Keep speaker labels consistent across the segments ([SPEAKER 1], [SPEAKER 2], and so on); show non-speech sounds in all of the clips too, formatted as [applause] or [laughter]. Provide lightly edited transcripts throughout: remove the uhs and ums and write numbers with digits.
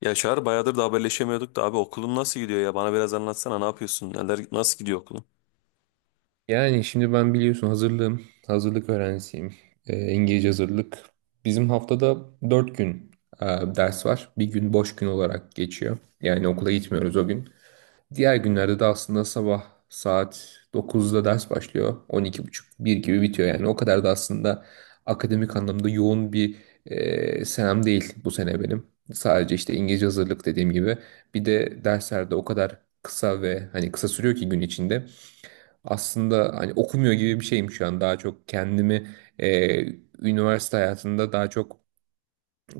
[SPEAKER 1] Ya Çağrı bayağıdır da haberleşemiyorduk da abi, okulun nasıl gidiyor ya? Bana biraz anlatsana, ne yapıyorsun? Neler, nasıl gidiyor okulun?
[SPEAKER 2] Yani şimdi ben biliyorsun hazırlığım, hazırlık öğrencisiyim. İngilizce hazırlık. Bizim haftada 4 gün e, ders var. Bir gün boş gün olarak geçiyor. Yani okula gitmiyoruz o gün. Diğer günlerde de aslında sabah saat 9'da ders başlıyor. 12.30, bir gibi bitiyor yani. O kadar da aslında akademik anlamda yoğun bir senem değil bu sene benim. Sadece işte İngilizce hazırlık dediğim gibi. Bir de derslerde o kadar kısa ve hani kısa sürüyor ki gün içinde. Aslında hani okumuyor gibi bir şeyim şu an. Daha çok kendimi e, üniversite hayatında daha çok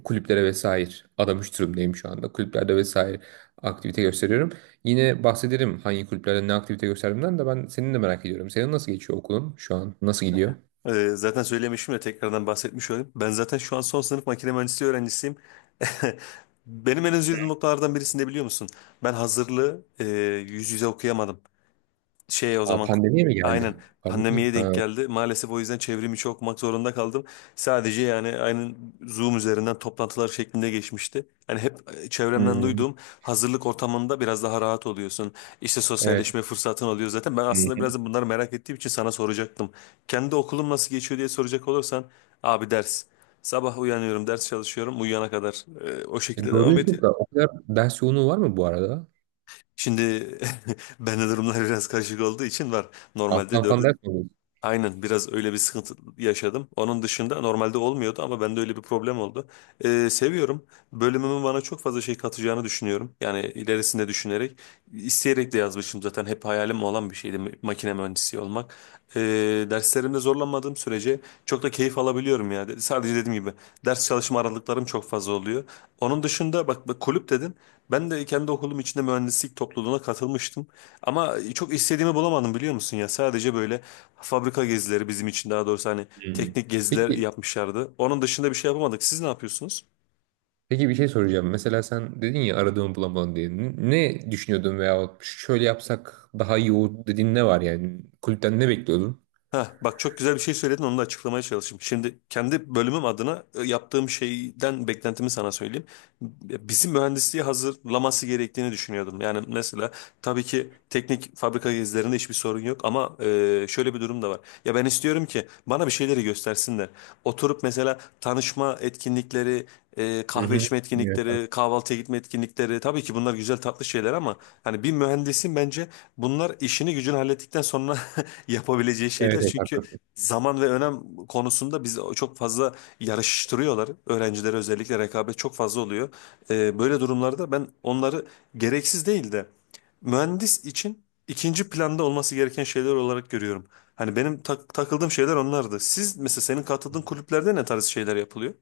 [SPEAKER 2] kulüplere vesaire adamış durumdayım şu anda. Kulüplerde vesaire aktivite gösteriyorum. Yine bahsederim hangi kulüplerde ne aktivite gösterdiğimden de ben senin de merak ediyorum. Senin nasıl geçiyor okulun şu an? Nasıl gidiyor?
[SPEAKER 1] Zaten söylemişim de tekrardan bahsetmiş olayım. Ben zaten şu an son sınıf makine mühendisliği öğrencisiyim. [laughs] Benim en üzüldüğüm noktalardan birisini de biliyor musun? Ben hazırlığı yüz yüze okuyamadım. Şey, o
[SPEAKER 2] Aa,
[SPEAKER 1] zaman
[SPEAKER 2] pandemiye mi geldi?
[SPEAKER 1] aynen,
[SPEAKER 2] Pandemiye mi?
[SPEAKER 1] pandemiye
[SPEAKER 2] Ha.
[SPEAKER 1] denk geldi. Maalesef o yüzden çevrimi içi okumak zorunda kaldım. Sadece yani aynen Zoom üzerinden toplantılar şeklinde geçmişti. Yani hep, çevremden
[SPEAKER 2] Hmm,
[SPEAKER 1] duyduğum hazırlık ortamında biraz daha rahat oluyorsun. İşte
[SPEAKER 2] evet.
[SPEAKER 1] sosyalleşme fırsatın oluyor zaten. Ben
[SPEAKER 2] Hı
[SPEAKER 1] aslında
[SPEAKER 2] hı.
[SPEAKER 1] biraz da bunları merak ettiğim için sana soracaktım. Kendi okulum nasıl geçiyor diye soracak olursan abi, ders. Sabah uyanıyorum, ders çalışıyorum, uyuyana kadar o
[SPEAKER 2] E,
[SPEAKER 1] şekilde devam
[SPEAKER 2] doğru,
[SPEAKER 1] ediyor.
[SPEAKER 2] çok da o kadar ders yoğunluğu var mı bu arada?
[SPEAKER 1] Şimdi [laughs] ben de durumlar biraz karışık olduğu için var. Normalde
[SPEAKER 2] Alttan
[SPEAKER 1] dört
[SPEAKER 2] falan ders mi alıyorsun?
[SPEAKER 1] Aynen, biraz öyle bir sıkıntı yaşadım. Onun dışında normalde olmuyordu ama bende öyle bir problem oldu. Seviyorum, bölümümün bana çok fazla şey katacağını düşünüyorum. Yani ilerisinde düşünerek, isteyerek de yazmışım, zaten hep hayalim olan bir şeydi makine mühendisi olmak. Ee, Derslerimde zorlanmadığım sürece çok da keyif alabiliyorum ya. Sadece dediğim gibi, ders çalışma aralıklarım çok fazla oluyor. Onun dışında bak, bak, kulüp dedin. Ben de kendi okulum içinde mühendislik topluluğuna katılmıştım. Ama çok istediğimi bulamadım, biliyor musun ya. Sadece böyle fabrika gezileri bizim için, daha doğrusu hani
[SPEAKER 2] Hmm.
[SPEAKER 1] teknik geziler
[SPEAKER 2] Peki
[SPEAKER 1] yapmışlardı. Onun dışında bir şey yapamadık. Siz ne yapıyorsunuz?
[SPEAKER 2] Peki, bir şey soracağım. Mesela sen dedin ya aradığımı bulamadın diye. Ne düşünüyordun veya şöyle yapsak daha iyi olur dediğin ne var yani? Kulüpten ne bekliyordun?
[SPEAKER 1] Ha, bak, çok güzel bir şey söyledin, onu da açıklamaya çalışayım. Şimdi kendi bölümüm adına yaptığım şeyden beklentimi sana söyleyeyim. Bizim mühendisliği hazırlaması gerektiğini düşünüyordum. Yani mesela tabii ki teknik fabrika gezilerinde hiçbir sorun yok ama şöyle bir durum da var. Ya ben istiyorum ki bana bir şeyleri göstersinler. Oturup mesela tanışma etkinlikleri,
[SPEAKER 2] Hı
[SPEAKER 1] kahve
[SPEAKER 2] hı.
[SPEAKER 1] içme
[SPEAKER 2] Evet, tamam.
[SPEAKER 1] etkinlikleri, kahvaltıya gitme etkinlikleri, tabii ki bunlar güzel tatlı şeyler ama hani bir mühendisin bence bunlar işini gücünü hallettikten sonra yapabileceği
[SPEAKER 2] Evet,
[SPEAKER 1] şeyler.
[SPEAKER 2] evet,
[SPEAKER 1] Çünkü
[SPEAKER 2] haklısın.
[SPEAKER 1] zaman ve önem konusunda bizi çok fazla yarıştırıyorlar. Öğrencilere özellikle rekabet çok fazla oluyor. Böyle durumlarda ben onları gereksiz değil de mühendis için ikinci planda olması gereken şeyler olarak görüyorum. Hani benim takıldığım şeyler onlardı. Siz mesela, senin katıldığın kulüplerde ne tarz şeyler yapılıyor?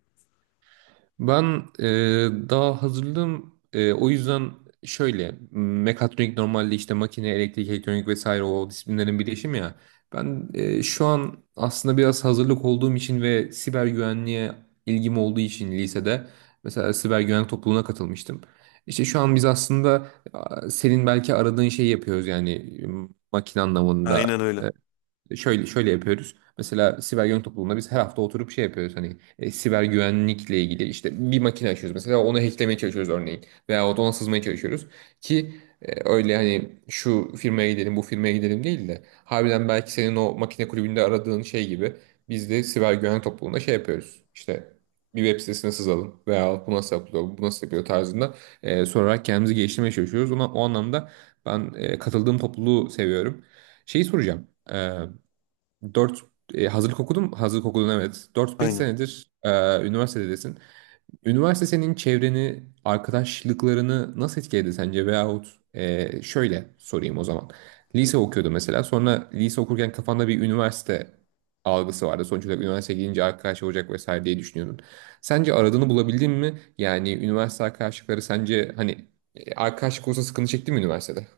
[SPEAKER 2] Ben daha hazırlığım, o yüzden şöyle, mekatronik normalde işte makine, elektrik, elektronik vesaire o disiplinlerin birleşimi ya. Ben şu an aslında biraz hazırlık olduğum için ve siber güvenliğe ilgim olduğu için lisede mesela siber güvenlik topluluğuna katılmıştım. İşte şu an biz aslında, senin belki aradığın şeyi yapıyoruz yani, makine
[SPEAKER 1] Aynen
[SPEAKER 2] anlamında.
[SPEAKER 1] öyle.
[SPEAKER 2] Şöyle şöyle yapıyoruz. Mesela siber güvenlik topluluğunda biz her hafta oturup şey yapıyoruz. Hani, siber güvenlikle ilgili işte bir makine açıyoruz, mesela onu hacklemeye çalışıyoruz örneğin. Veya ona sızmaya çalışıyoruz. Ki öyle, hani şu firmaya gidelim bu firmaya gidelim değil de harbiden belki senin o makine kulübünde aradığın şey gibi biz de siber güvenlik topluluğunda şey yapıyoruz. İşte bir web sitesine sızalım veya bu nasıl yapılıyor, bu nasıl yapıyor tarzında sorarak kendimizi geliştirmeye çalışıyoruz. Ona, o anlamda ben katıldığım topluluğu seviyorum. Şeyi soracağım. Dört Hazırlık okudum, hazırlık okudun evet. Dört beş
[SPEAKER 1] Aynen.
[SPEAKER 2] senedir üniversitedesin. Üniversite senin çevreni, arkadaşlıklarını nasıl etkiledi sence? Veyahut şöyle sorayım o zaman. Lise okuyordu mesela. Sonra lise okurken kafanda bir üniversite algısı vardı. Sonuç olarak üniversiteye gidince arkadaş olacak vesaire diye düşünüyordun. Sence aradığını bulabildin mi? Yani üniversite arkadaşlıkları sence hani, arkadaşlık olsa sıkıntı çekti mi üniversitede?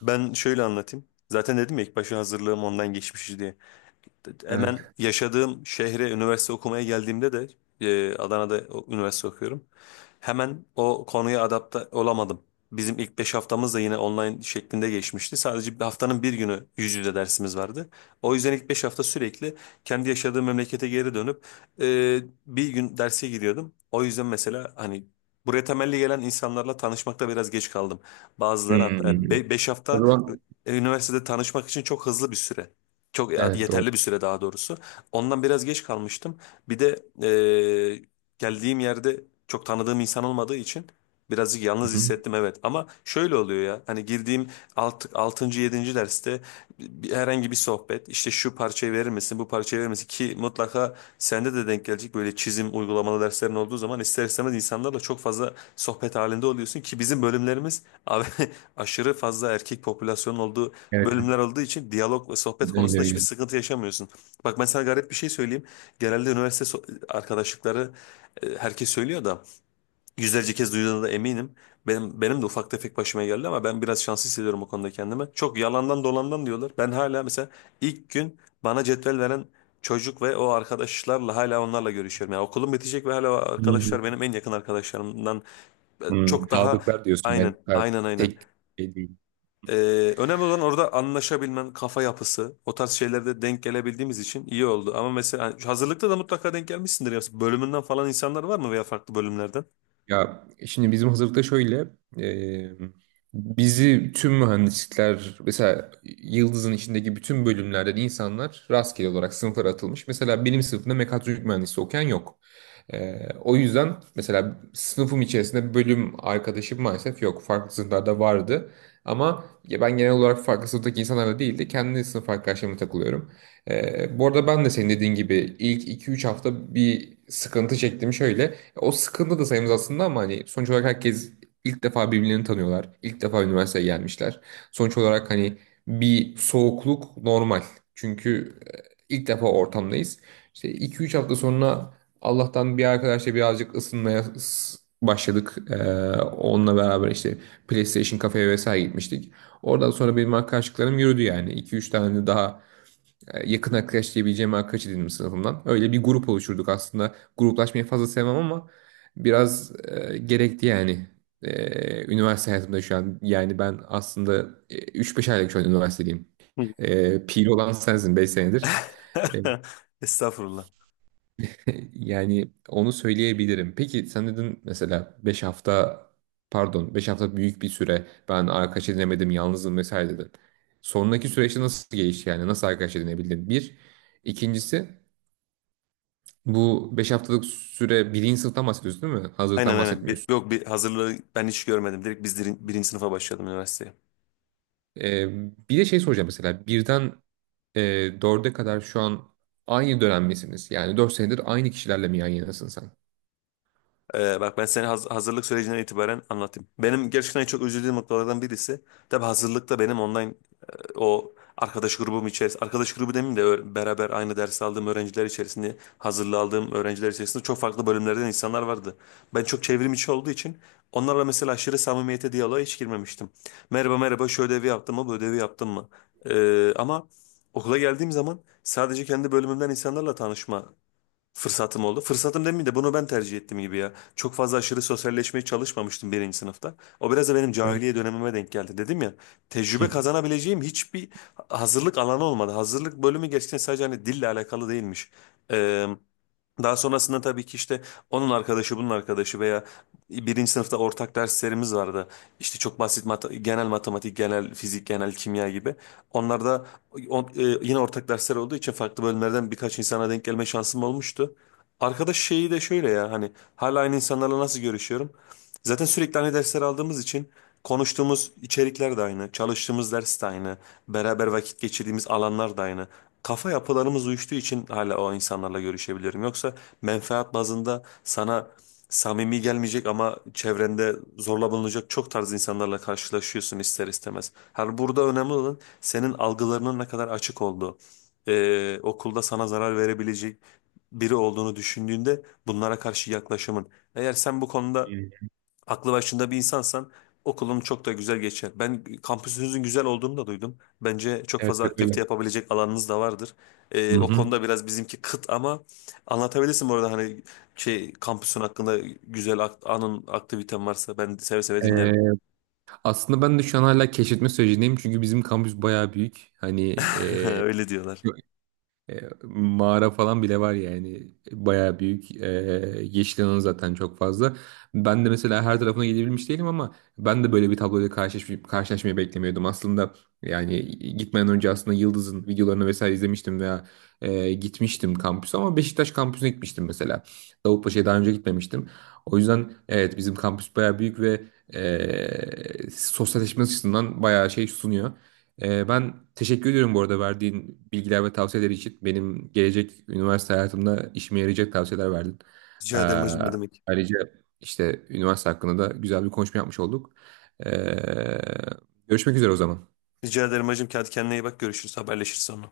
[SPEAKER 1] Ben şöyle anlatayım. Zaten dedim ya, ilk başta hazırlığım ondan geçmiş diye. Hemen
[SPEAKER 2] Evet.
[SPEAKER 1] yaşadığım şehre üniversite okumaya geldiğimde de, Adana'da üniversite okuyorum. Hemen o konuya adapte olamadım. Bizim ilk 5 haftamız da yine online şeklinde geçmişti. Sadece bir haftanın bir günü yüz yüze dersimiz vardı. O yüzden ilk 5 hafta sürekli kendi yaşadığım memlekete geri dönüp e, bir gün derse giriyordum. O yüzden mesela hani buraya temelli gelen insanlarla tanışmakta biraz geç kaldım. Bazıları hatta
[SPEAKER 2] Hmm.
[SPEAKER 1] 5
[SPEAKER 2] O
[SPEAKER 1] hafta,
[SPEAKER 2] zaman
[SPEAKER 1] üniversitede tanışmak için çok hızlı bir süre.
[SPEAKER 2] evet.
[SPEAKER 1] Çok
[SPEAKER 2] Evet, doğru.
[SPEAKER 1] yeterli bir süre daha doğrusu. Ondan biraz geç kalmıştım. Bir de e, geldiğim yerde çok tanıdığım insan olmadığı için birazcık
[SPEAKER 2] Hı
[SPEAKER 1] yalnız
[SPEAKER 2] hı.
[SPEAKER 1] hissettim, evet. Ama şöyle oluyor ya, hani girdiğim 6. yedinci derste herhangi bir sohbet, işte şu parçayı verir misin, bu parçayı verir misin, ki mutlaka sende de denk gelecek, böyle çizim uygulamalı derslerin olduğu zaman ister istemez insanlarla çok fazla sohbet halinde oluyorsun ki bizim bölümlerimiz abi, [laughs] aşırı fazla erkek popülasyonun olduğu
[SPEAKER 2] Evet.
[SPEAKER 1] bölümler olduğu için diyalog ve sohbet
[SPEAKER 2] Öyle
[SPEAKER 1] konusunda hiçbir
[SPEAKER 2] öyle.
[SPEAKER 1] sıkıntı yaşamıyorsun. Bak, ben sana garip bir şey söyleyeyim. Genelde üniversite arkadaşlıkları, herkes söylüyor da yüzlerce kez duyduğuna da eminim. Benim de ufak tefek başıma geldi ama ben biraz şanslı hissediyorum o konuda kendimi. Çok yalandan dolandan diyorlar. Ben hala mesela ilk gün bana cetvel veren çocuk ve o arkadaşlarla, hala onlarla görüşüyorum. Yani okulum bitecek ve hala o arkadaşlar
[SPEAKER 2] Hmm.
[SPEAKER 1] benim en yakın arkadaşlarımdan. E,
[SPEAKER 2] Hmm,
[SPEAKER 1] çok daha
[SPEAKER 2] kağıtlıklar diyorsun yani.
[SPEAKER 1] aynen
[SPEAKER 2] Ha,
[SPEAKER 1] aynen aynen.
[SPEAKER 2] tek şey değil.
[SPEAKER 1] Önemli olan orada anlaşabilmen, kafa yapısı, o tarz şeylerde denk gelebildiğimiz için iyi oldu. Ama mesela hani hazırlıkta da mutlaka denk gelmişsindir ya. Bölümünden falan insanlar var mı veya farklı bölümlerden?
[SPEAKER 2] Ya şimdi bizim hazırlıkta şöyle, e, bizi tüm mühendislikler, mesela Yıldız'ın içindeki bütün bölümlerden insanlar rastgele olarak sınıflara atılmış. Mesela benim sınıfımda mekatronik mühendisi okuyan yok. O yüzden mesela sınıfım içerisinde bölüm arkadaşım maalesef yok. Farklı sınıflarda vardı. Ama ya ben genel olarak farklı sınıftaki insanlarla değil de kendi sınıf arkadaşlarımla takılıyorum. Bu arada ben de senin dediğin gibi ilk 2-3 hafta bir sıkıntı çektim şöyle. O sıkıntı da sayımız aslında, ama hani sonuç olarak herkes ilk defa birbirlerini tanıyorlar. İlk defa üniversiteye gelmişler. Sonuç olarak hani bir soğukluk normal. Çünkü ilk defa ortamdayız. İşte 2-3 hafta sonra Allah'tan bir arkadaşla birazcık ısınmaya başladık. Onunla beraber işte PlayStation kafeye vesaire gitmiştik. Oradan sonra benim arkadaşlıklarım yürüdü yani. 2-3 tane daha yakın arkadaş diyebileceğim arkadaş edindim sınıfımdan. Öyle bir grup oluşturduk aslında. Gruplaşmayı fazla sevmem ama biraz gerekti yani. Üniversite hayatımda şu an, yani ben aslında 3-5 aylık şu an üniversitedeyim.
[SPEAKER 1] Hı.
[SPEAKER 2] Piri olan sensin, 5 senedir. E,
[SPEAKER 1] [laughs] Estağfurullah.
[SPEAKER 2] [laughs] Yani onu söyleyebilirim. Peki sen dedin mesela, 5 hafta büyük bir süre, ben arkadaş edinemedim, yalnızım vesaire dedin. Sonraki süreçte nasıl gelişti, yani nasıl arkadaş edinebildin? Bir. İkincisi, bu 5 haftalık süre, birinci sınıftan bahsediyorsun değil mi?
[SPEAKER 1] Aynen,
[SPEAKER 2] Hazırlıktan
[SPEAKER 1] aynen.
[SPEAKER 2] bahsetmiyorsun.
[SPEAKER 1] Yok, bir hazırlığı ben hiç görmedim. Direkt biz birinci sınıfa başladım üniversiteye.
[SPEAKER 2] Ee, bir de şey soracağım, mesela birden e, dörde kadar, şu an aynı dönem misiniz? Yani 4 senedir aynı kişilerle mi yan yanasın sen?
[SPEAKER 1] Bak, ben seni hazırlık sürecinden itibaren anlatayım. Benim gerçekten çok üzüldüğüm noktalardan birisi. Tabii hazırlıkta benim online o arkadaş grubum içerisinde, arkadaş grubu demeyeyim de beraber aynı ders aldığım öğrenciler içerisinde, hazırlı aldığım öğrenciler içerisinde çok farklı bölümlerden insanlar vardı. Ben çok çevrim içi olduğu için onlarla mesela aşırı samimiyete, diyaloğa hiç girmemiştim. Merhaba merhaba, şu ödevi yaptın mı, bu ödevi yaptın mı? Ama okula geldiğim zaman sadece kendi bölümümden insanlarla tanışma fırsatım oldu. Fırsatım demeyeyim de bunu ben tercih ettim gibi ya. Çok fazla aşırı sosyalleşmeye çalışmamıştım birinci sınıfta. O biraz da benim
[SPEAKER 2] Evet.
[SPEAKER 1] cahiliye dönemime denk geldi. Dedim ya,
[SPEAKER 2] [laughs]
[SPEAKER 1] tecrübe
[SPEAKER 2] Hı.
[SPEAKER 1] kazanabileceğim hiçbir hazırlık alanı olmadı. Hazırlık bölümü gerçekten sadece hani dille alakalı değilmiş. Daha sonrasında tabii ki işte onun arkadaşı bunun arkadaşı veya birinci sınıfta ortak derslerimiz vardı. İşte çok basit, genel matematik, genel fizik, genel kimya gibi. Onlar da yine ortak dersler olduğu için farklı bölümlerden birkaç insana denk gelme şansım olmuştu. Arkadaş şeyi de şöyle ya, hani hala aynı insanlarla nasıl görüşüyorum? Zaten sürekli aynı dersler aldığımız için konuştuğumuz içerikler de aynı, çalıştığımız ders de aynı, beraber vakit geçirdiğimiz alanlar da aynı, kafa yapılarımız uyuştuğu için hala o insanlarla görüşebilirim. Yoksa menfaat bazında sana samimi gelmeyecek ama çevrende zorla bulunacak çok tarz insanlarla karşılaşıyorsun ister istemez. Her burada önemli olan senin algılarının ne kadar açık olduğu. Okulda sana zarar verebilecek biri olduğunu düşündüğünde bunlara karşı yaklaşımın. Eğer sen bu konuda
[SPEAKER 2] Evet,
[SPEAKER 1] aklı başında bir insansan okulun çok da güzel geçer. Ben kampüsünüzün güzel olduğunu da duydum. Bence çok
[SPEAKER 2] evet
[SPEAKER 1] fazla
[SPEAKER 2] öyle.
[SPEAKER 1] aktivite yapabilecek alanınız da vardır.
[SPEAKER 2] Hı
[SPEAKER 1] O
[SPEAKER 2] hı.
[SPEAKER 1] konuda biraz bizimki kıt ama anlatabilirsin bu arada, hani şey, kampüsün hakkında güzel aktiviten varsa ben seve seve
[SPEAKER 2] Ee,
[SPEAKER 1] dinlerim.
[SPEAKER 2] aslında ben de şu an hala keşfetme sürecindeyim, çünkü bizim kampüs bayağı büyük. Hani,
[SPEAKER 1] [laughs] Öyle diyorlar.
[SPEAKER 2] Mağara falan bile var yani, bayağı büyük, yeşil alanı zaten çok fazla. Ben de mesela her tarafına gidebilmiş değilim, ama ben de böyle bir tabloyla karşılaşmayı beklemiyordum. Aslında yani, gitmeden önce aslında Yıldız'ın videolarını vesaire izlemiştim, veya gitmiştim kampüse, ama Beşiktaş kampüsüne gitmiştim mesela. Davutpaşa'ya daha önce gitmemiştim. O yüzden evet, bizim kampüs bayağı büyük ve sosyalleşme açısından bayağı şey sunuyor. Ben teşekkür ediyorum bu arada verdiğin bilgiler ve tavsiyeler için. Benim gelecek üniversite hayatımda işime yarayacak tavsiyeler verdin. Ee,
[SPEAKER 1] Rica ederim hacım, ne demek.
[SPEAKER 2] ayrıca işte üniversite hakkında da güzel bir konuşma yapmış olduk. Ee, görüşmek üzere o zaman.
[SPEAKER 1] Rica ederim hacım. Hadi kendine iyi bak, görüşürüz, haberleşiriz sonra.